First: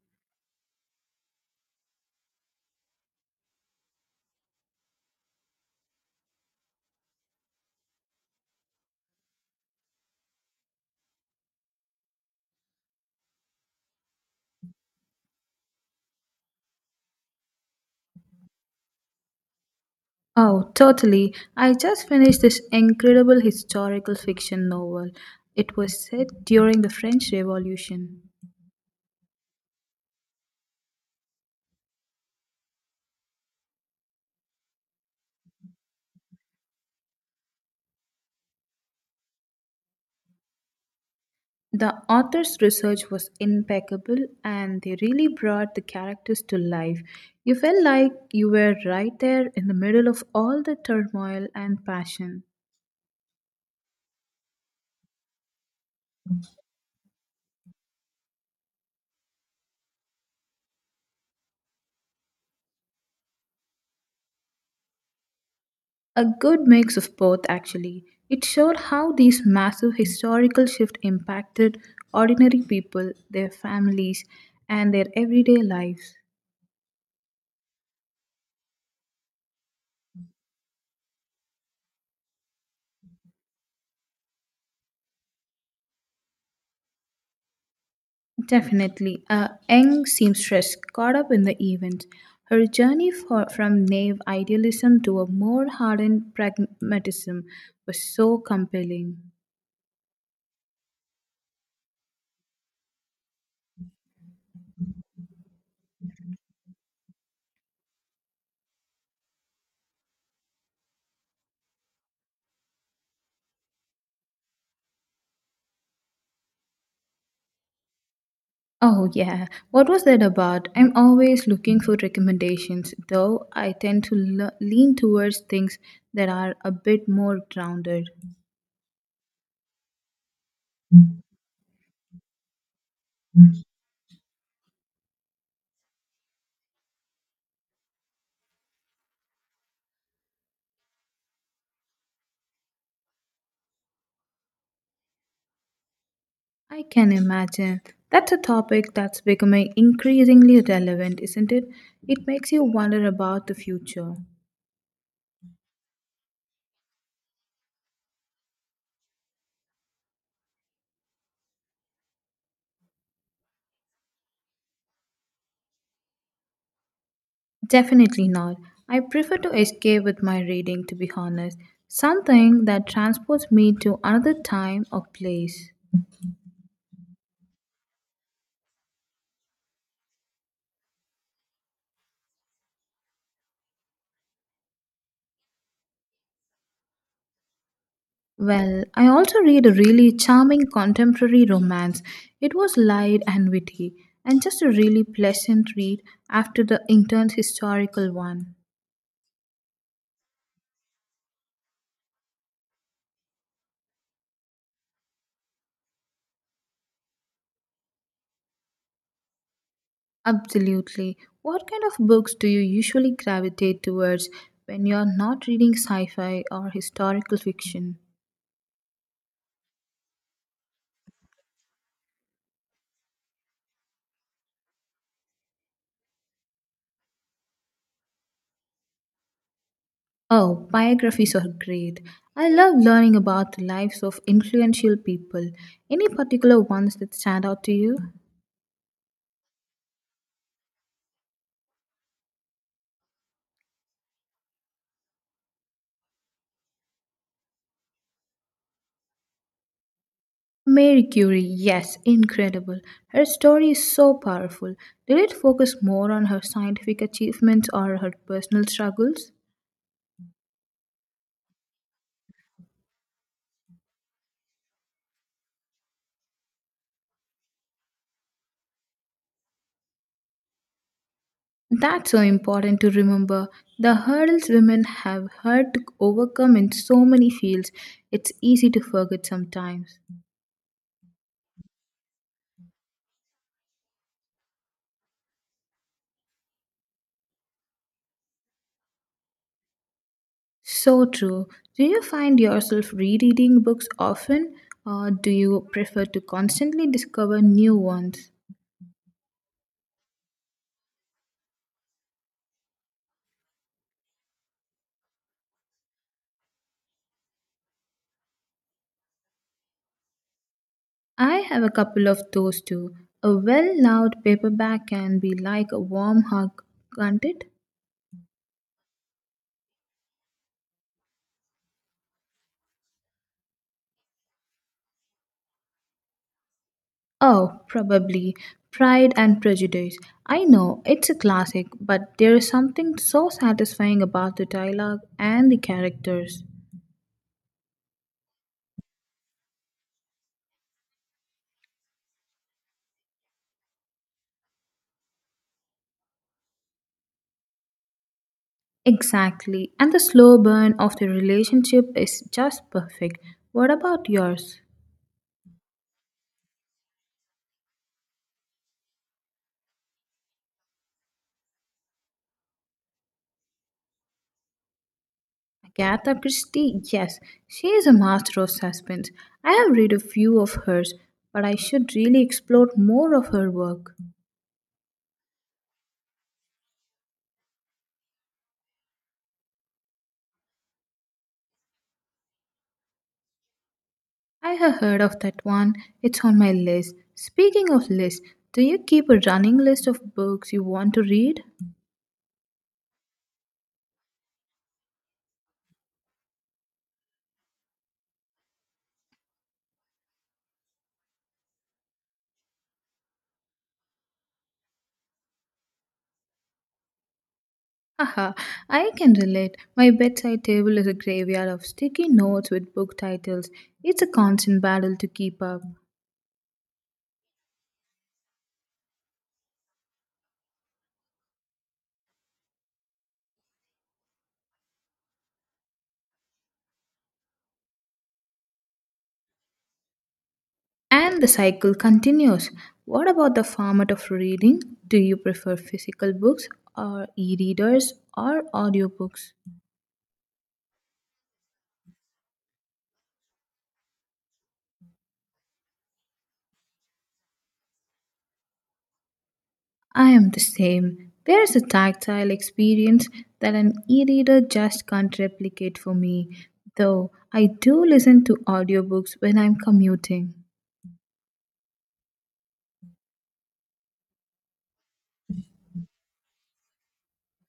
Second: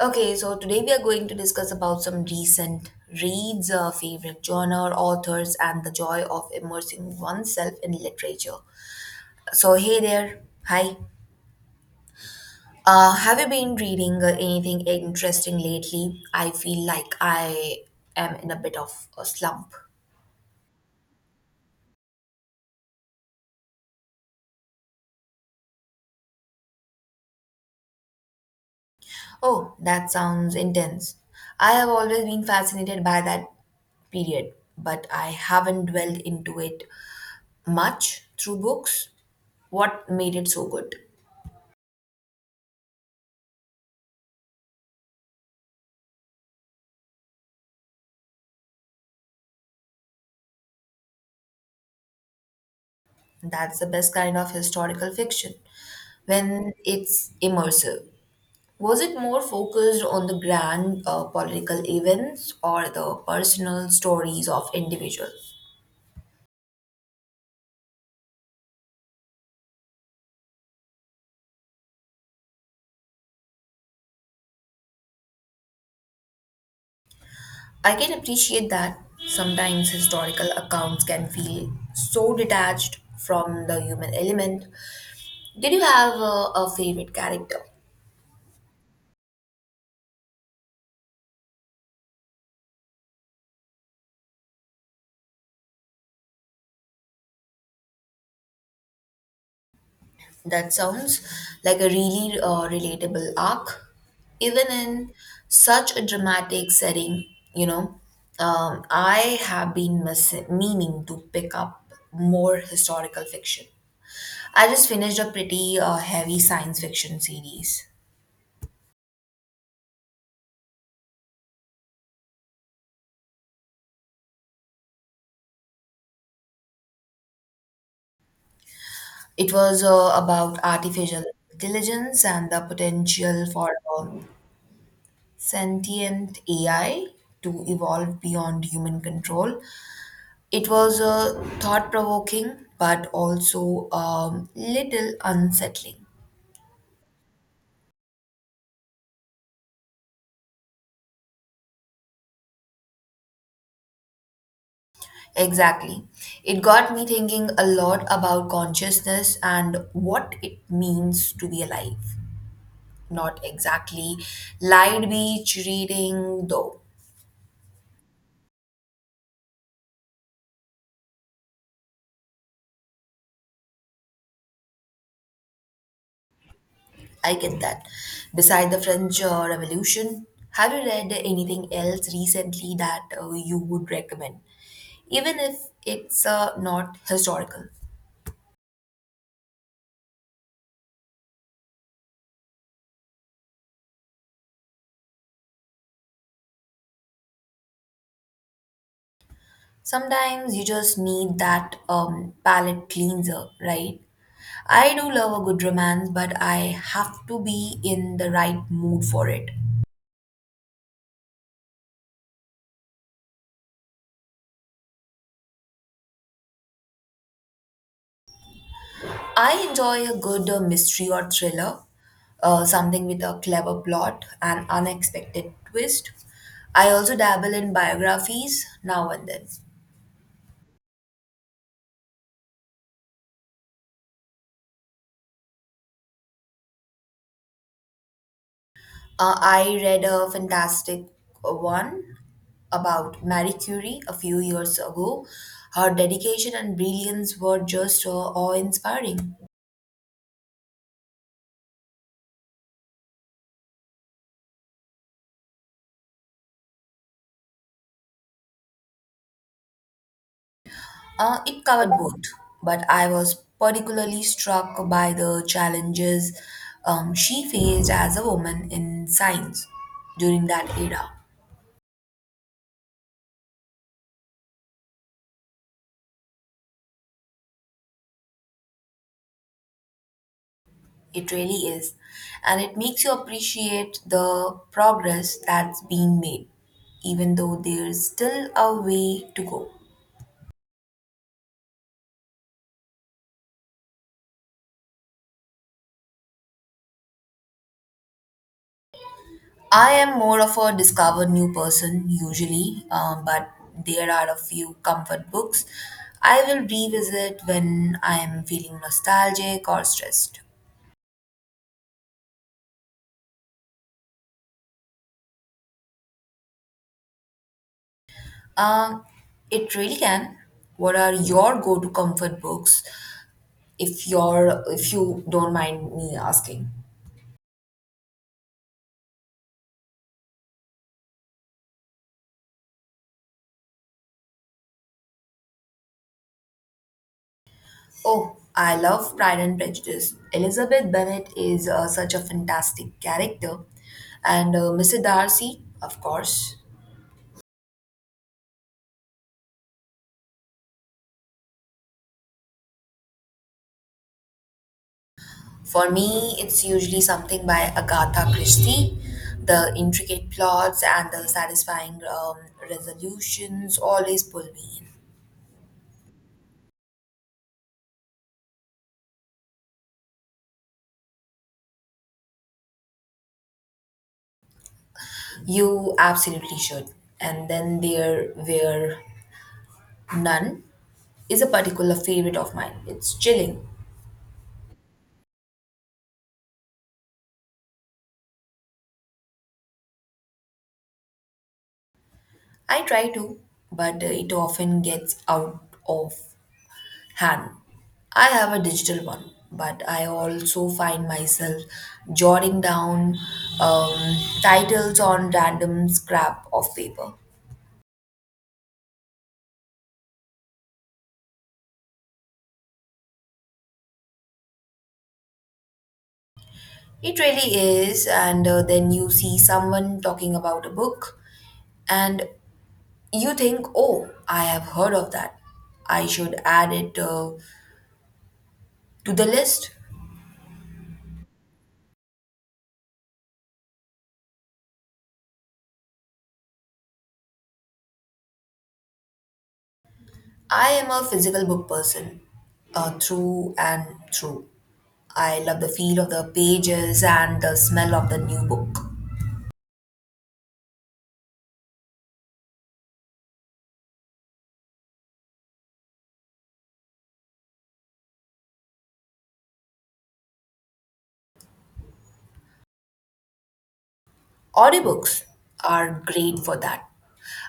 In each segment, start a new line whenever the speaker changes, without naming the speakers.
Okay, so today we are going to discuss about some recent reads, favorite genre, authors, and the joy of immersing oneself in literature. So, hey there. Hi. Have you been reading anything interesting lately? I feel like I am in a bit of a slump.
Oh, totally. I just finished this incredible historical fiction novel. It was set during the French Revolution.
Oh, that sounds intense. I have always been fascinated by that period, but I haven't dwelled into it much through books. What made it so good?
The author's research was impeccable and they really brought the characters to life. You felt like you were right there in the middle of all the turmoil and passion.
That's the best kind of historical fiction when it's immersive. Was it more focused on the grand political events or the personal stories of individuals?
A good mix of both, actually. It showed how these massive historical shifts impacted ordinary people, their families, and their everyday lives.
I can appreciate that sometimes historical accounts can feel so detached from the human element. Did you have a favorite character?
Definitely. A young seamstress caught up in the event. Her journey from naive idealism to a more hardened pragmatism was so compelling.
That sounds like a really relatable arc, even in such a dramatic setting. You know, I have been meaning to pick up more historical fiction. I just finished a pretty heavy science fiction series.
Oh, yeah. What was that about? I'm always looking for recommendations, though I tend to lean towards things that are a bit more grounded.
It was about artificial intelligence and the potential for uh, sentient AI to evolve beyond human control. It was thought provoking, but also a little unsettling.
I can imagine. That's a topic that's becoming increasingly relevant, isn't it? It makes you wonder about the future.
Exactly. It got me thinking a lot about consciousness and what it means to be alive. Not exactly light beach reading, though.
Definitely not. I prefer to escape with my reading, to be honest. Something that transports me to another time or place.
I get that. Beside the French Revolution, have you read anything else recently that you would recommend? Even if it's not historical.
Well, I also read a really charming contemporary romance. It was light and witty, and just a really pleasant read after the intense historical one.
Sometimes you just need that palate cleanser, right? I do love a good romance, but I have to be in the right mood for it.
Absolutely. What kind of books do you usually gravitate towards when you're not reading sci fi or historical fiction?
I enjoy a good mystery or thriller, something with a clever plot and unexpected twist. I also dabble in biographies now and then.
Oh, biographies are great. I love learning about the lives of influential people. Any particular ones that stand out to you?
I read a fantastic one about Marie Curie a few years ago. Her dedication and brilliance were just awe-inspiring.
Mary Curie, yes, incredible. Her story is so powerful. Did it focus more on her scientific achievements or her personal struggles?
It covered both, but I was particularly struck by the challenges she faced as a woman in science during that era.
That's so important to remember. The hurdles women have had to overcome in so many fields, it's easy to forget sometimes.
It really is, and it makes you appreciate the progress that's being made, even though there's still a way to go.
So true. Do you find yourself rereading books often, or do you prefer to constantly discover new ones?
I am more of a discover new person usually, but there are a few comfort books I will revisit when I am feeling nostalgic or stressed.
I have a couple of those too. A well loved paperback can be like a warm hug, can't it?
Um, it really can. What are your go-to comfort books, if you don't mind me asking?
Oh, probably. Pride and Prejudice. I know, it's a classic, but there is something so satisfying about the dialogue and the characters.
Oh, I love Pride and Prejudice. Elizabeth Bennet is such a fantastic character, and Mr. Darcy, of course.
Exactly. And the slow burn of the relationship is just perfect. What about yours?
For me, it's usually something by Agatha Christie. The intricate plots and the satisfying resolutions always pull me in.
Agatha Christie, yes, she is a master of suspense. I have read a few of hers, but I should really explore more of her work.
You absolutely should. And then there were none is a particular favorite of mine. It's chilling.
I have heard of that one, it's on my list. Speaking of lists, do you keep a running list of books you want to read?
I try to, but it often gets out of hand. I have a digital one, but I also find myself jotting down um, titles on random scrap of paper.
Haha, I can relate. My bedside table is a graveyard of sticky notes with book titles. It's a constant battle to keep up.
It really is, and then you see someone talking about a book, and you think, oh, I have heard of that. I should add it to the list.
And the cycle continues. What about the format of reading? Do you prefer physical books or e readers or audiobooks?
I am a physical book person, through and through. I love the feel of the pages and the smell of the new book.
I am the same. There is a tactile experience that an e reader just can't replicate for me, though I do listen to audiobooks when I'm commuting.
Audiobooks are great for that.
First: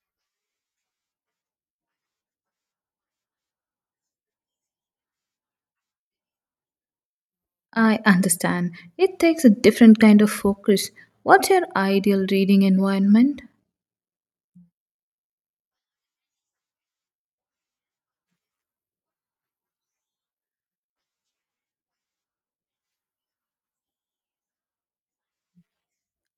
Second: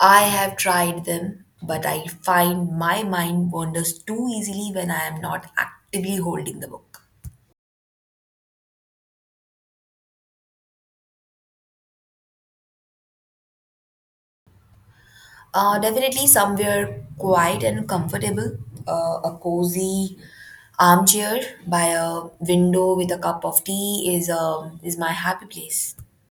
I have tried them, but I find my mind wanders too easily when I am not actively holding the book.
I understand. It takes a different kind of focus. What's your ideal reading environment?
Definitely somewhere quiet and comfortable, a cozy armchair by a window with a cup of tea is my happy place.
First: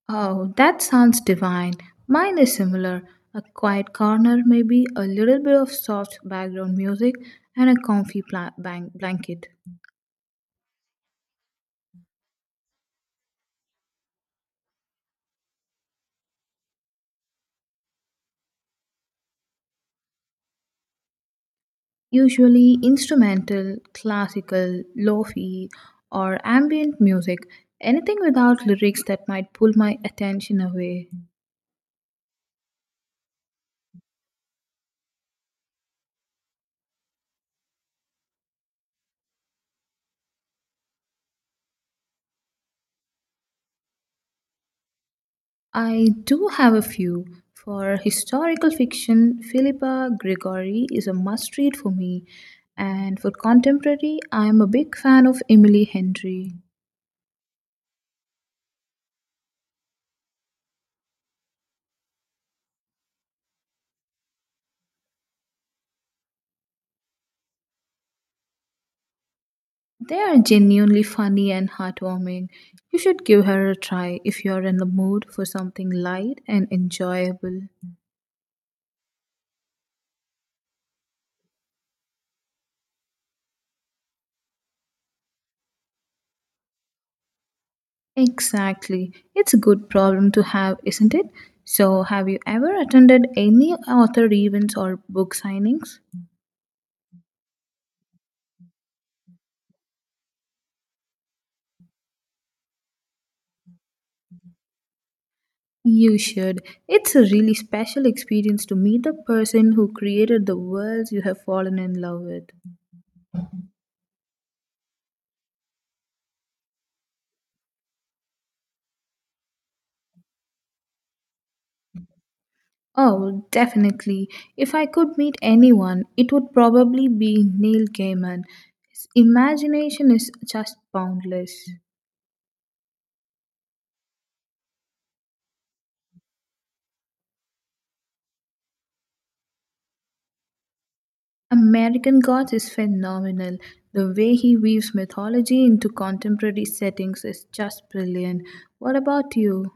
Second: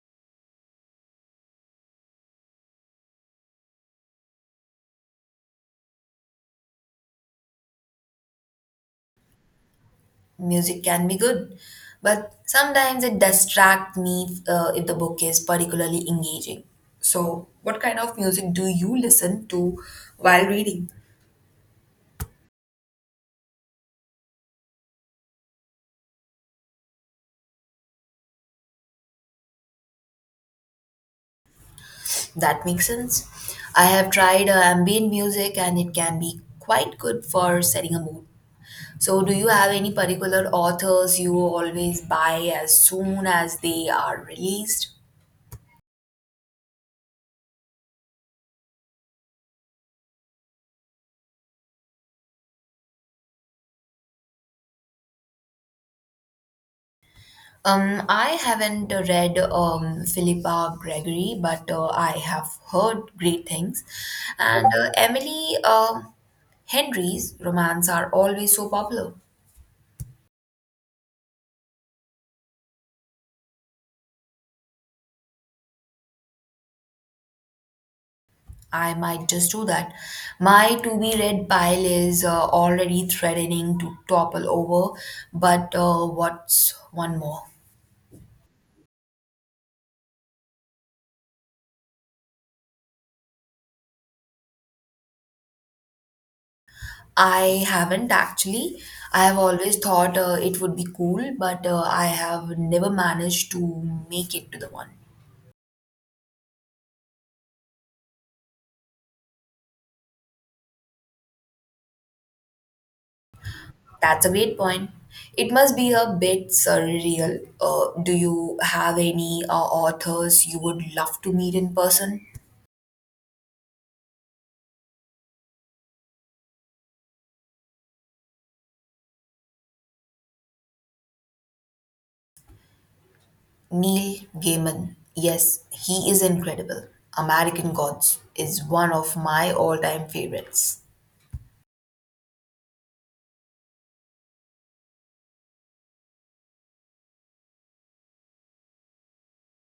Oh, that sounds divine. Mine is similar. A quiet corner, maybe a little bit of soft background music, and a comfy blanket.
Music can be good, but sometimes it distracts me if the book is particularly engaging. So, what kind of music do you listen to while reading?
Usually instrumental, classical, lo-fi, or ambient music. Anything without lyrics that might pull my attention away.
That makes sense. I have tried ambient music and it can be quite good for setting a mood. So, do you have any particular authors you always buy as soon as they are released?
I do have a few. For historical fiction, Philippa Gregory is a must read for me, and for contemporary, I am a big fan of Emily Henry.
I haven't read Philippa Gregory, but I have heard great things. And Emily Henry's romance are always so popular.
They are genuinely funny and heartwarming. You should give her a try if you are in the mood for something light and enjoyable.
I might just do that. My to be read pile is already threatening to topple over, but what's one more?
Exactly. It's a good problem to have, isn't it? So, have you ever attended any author events or book signings?
I haven't actually. I have always thought it would be cool, but I have never managed to make it to the one.
You should. It's a really special experience to meet the person who created the worlds you have fallen in love with.
That's a great point. It must be a bit surreal. Do you have any authors you would love to meet in person?
Oh, definitely. If I could meet anyone, it would probably be Neil Gaiman. His imagination is just boundless.
Neil Gaiman. Yes, he is incredible. American Gods is one of my all time favorites.
American Gods is phenomenal. The way he weaves mythology into contemporary settings is just brilliant. What about you?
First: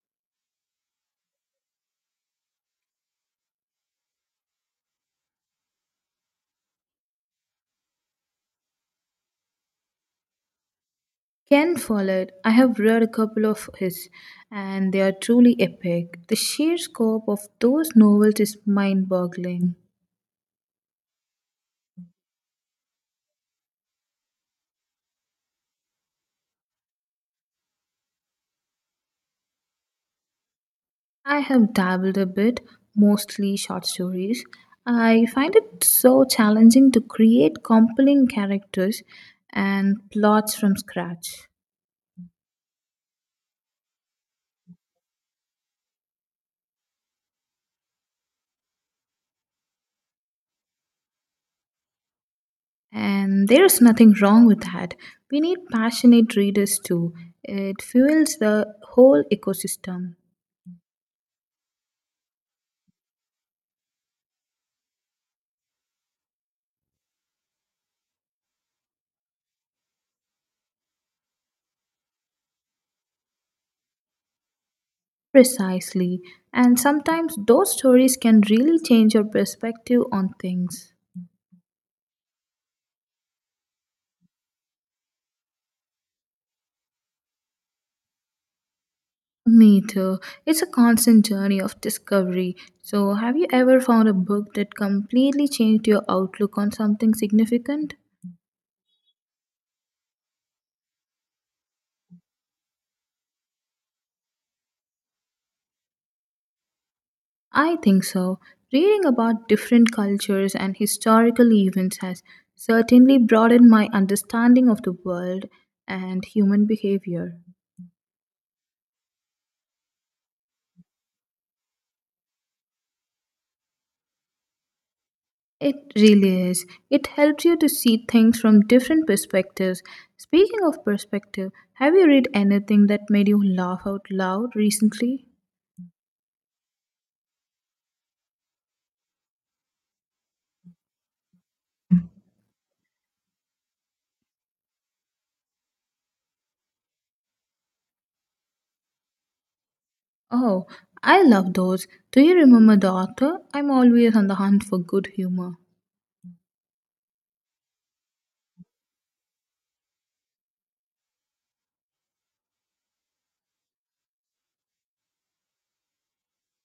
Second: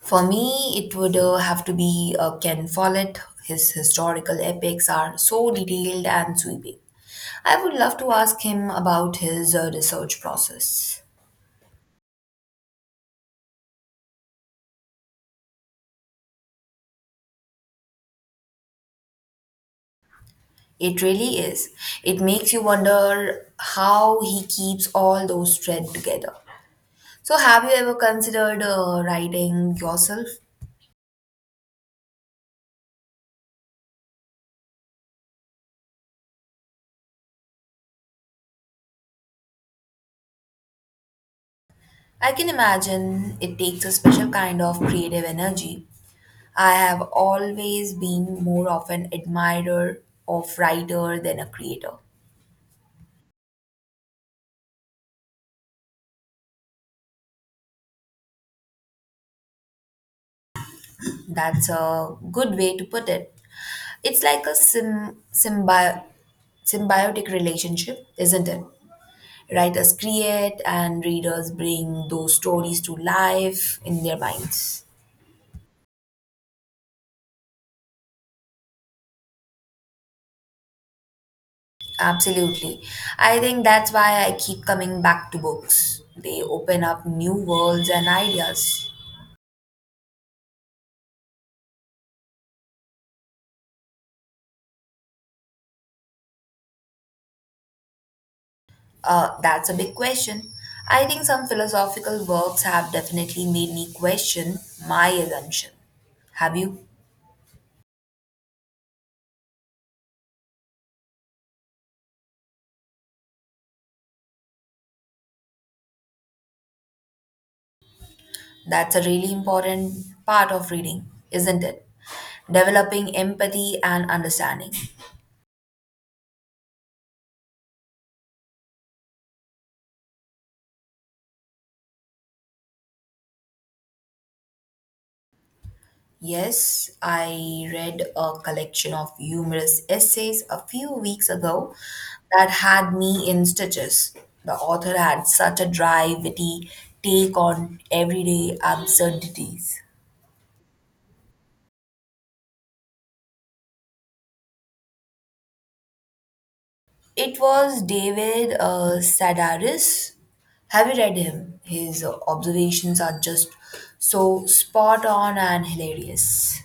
For me, it would have to be Ken Follett. His historical epics are so detailed and sweeping. I would love to ask him about his research process.
Ken Follett, I have read a couple of his, and they are truly epic. The sheer scope of those novels is mind boggling.
It really is. It makes you wonder how he keeps all those threads together. So, have you ever considered writing yourself?
I have dabbled a bit, mostly short stories. I find it so challenging to create compelling characters and plots from scratch.
I can imagine it takes a special kind of creative energy. I have always been more of an admirer of writer than a creator.
And there is nothing wrong with that. We need passionate readers too. It fuels the whole ecosystem.
That's a good way to put it. It's like a symbiotic relationship, isn't it? Writers create and readers bring those stories to life in their minds.
Precisely. And sometimes those stories can really change your perspective on things.
Absolutely. I think that's why I keep coming back to books. They open up new worlds and ideas.
Me too. It's a constant journey of discovery. So, have you ever found a book that completely changed your outlook on something significant?
That's a big question. I think some philosophical works have definitely made me question my assumption. Have you?
I think so. Reading about different cultures and historical events has certainly broadened my understanding of the world and human behavior.
That's a really important part of reading, isn't it? Developing empathy and understanding.
It really is. It helps you to see things from different perspectives. Speaking of perspective, have you read anything that made you laugh out loud recently?
Yes, I read a collection of humorous essays a few weeks ago that had me in stitches. The author had such a dry, witty take on everyday absurdities.
Oh, I love those. Do you remember the author? I'm always on the hunt for good humor.
It was David Sedaris. Have you read him? His observations are just so spot on and hilarious.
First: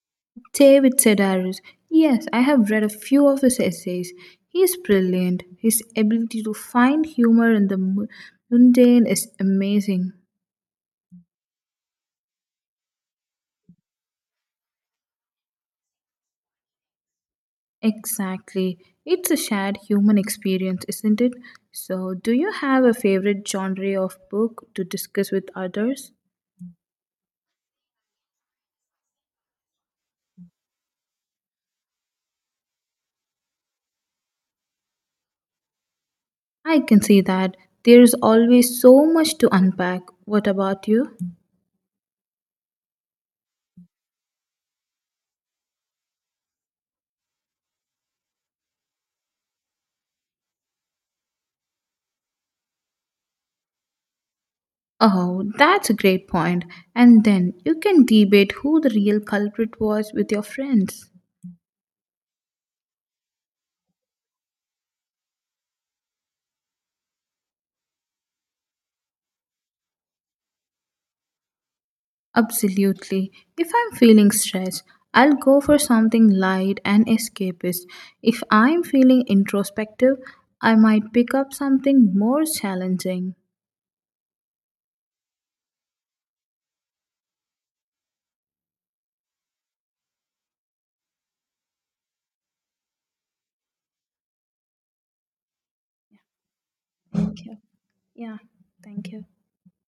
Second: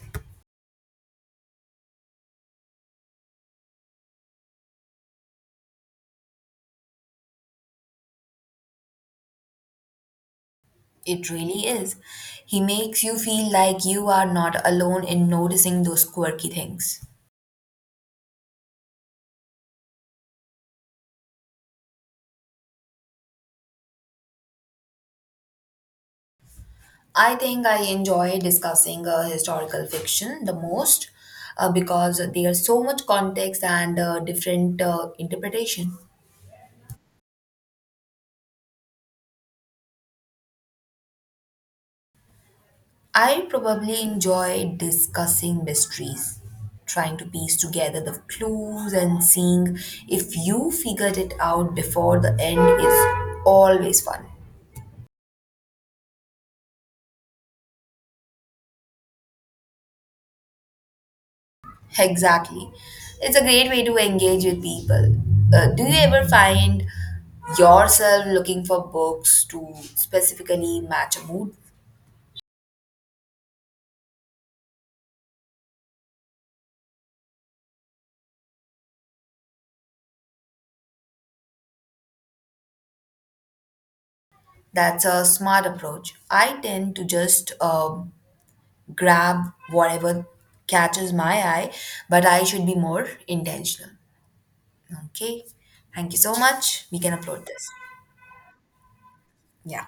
David Sedaris. Yes, I have read a few of his essays. He is brilliant. His ability to find humor in the mundane is amazing.
It really is. He makes you feel like you are not alone in noticing those quirky things.
Exactly. It's a shared human experience, isn't it? So, do you have a favorite genre of book to discuss with others?
I think I enjoy discussing historical fiction the most because there's so much context and different interpretation.
I can see that. There's always so much to unpack. What about you?
I probably enjoy discussing mysteries, trying to piece together the clues and seeing if you figured it out before the end is always fun.
Oh, that's a great point. And then you can debate who the real culprit was with your friends.
Exactly. It's a great way to engage with people. Do you ever find yourself looking for books to specifically match a mood?
Absolutely. If I'm feeling stressed, I'll go for something light and escapist. If I'm feeling introspective, I might pick up something more challenging.
That's a smart approach. I tend to just grab whatever catches my eye, but I should be more intentional. Okay. Thank you so much. We can upload
Thank you.
this.
Yeah, thank you.
Yeah.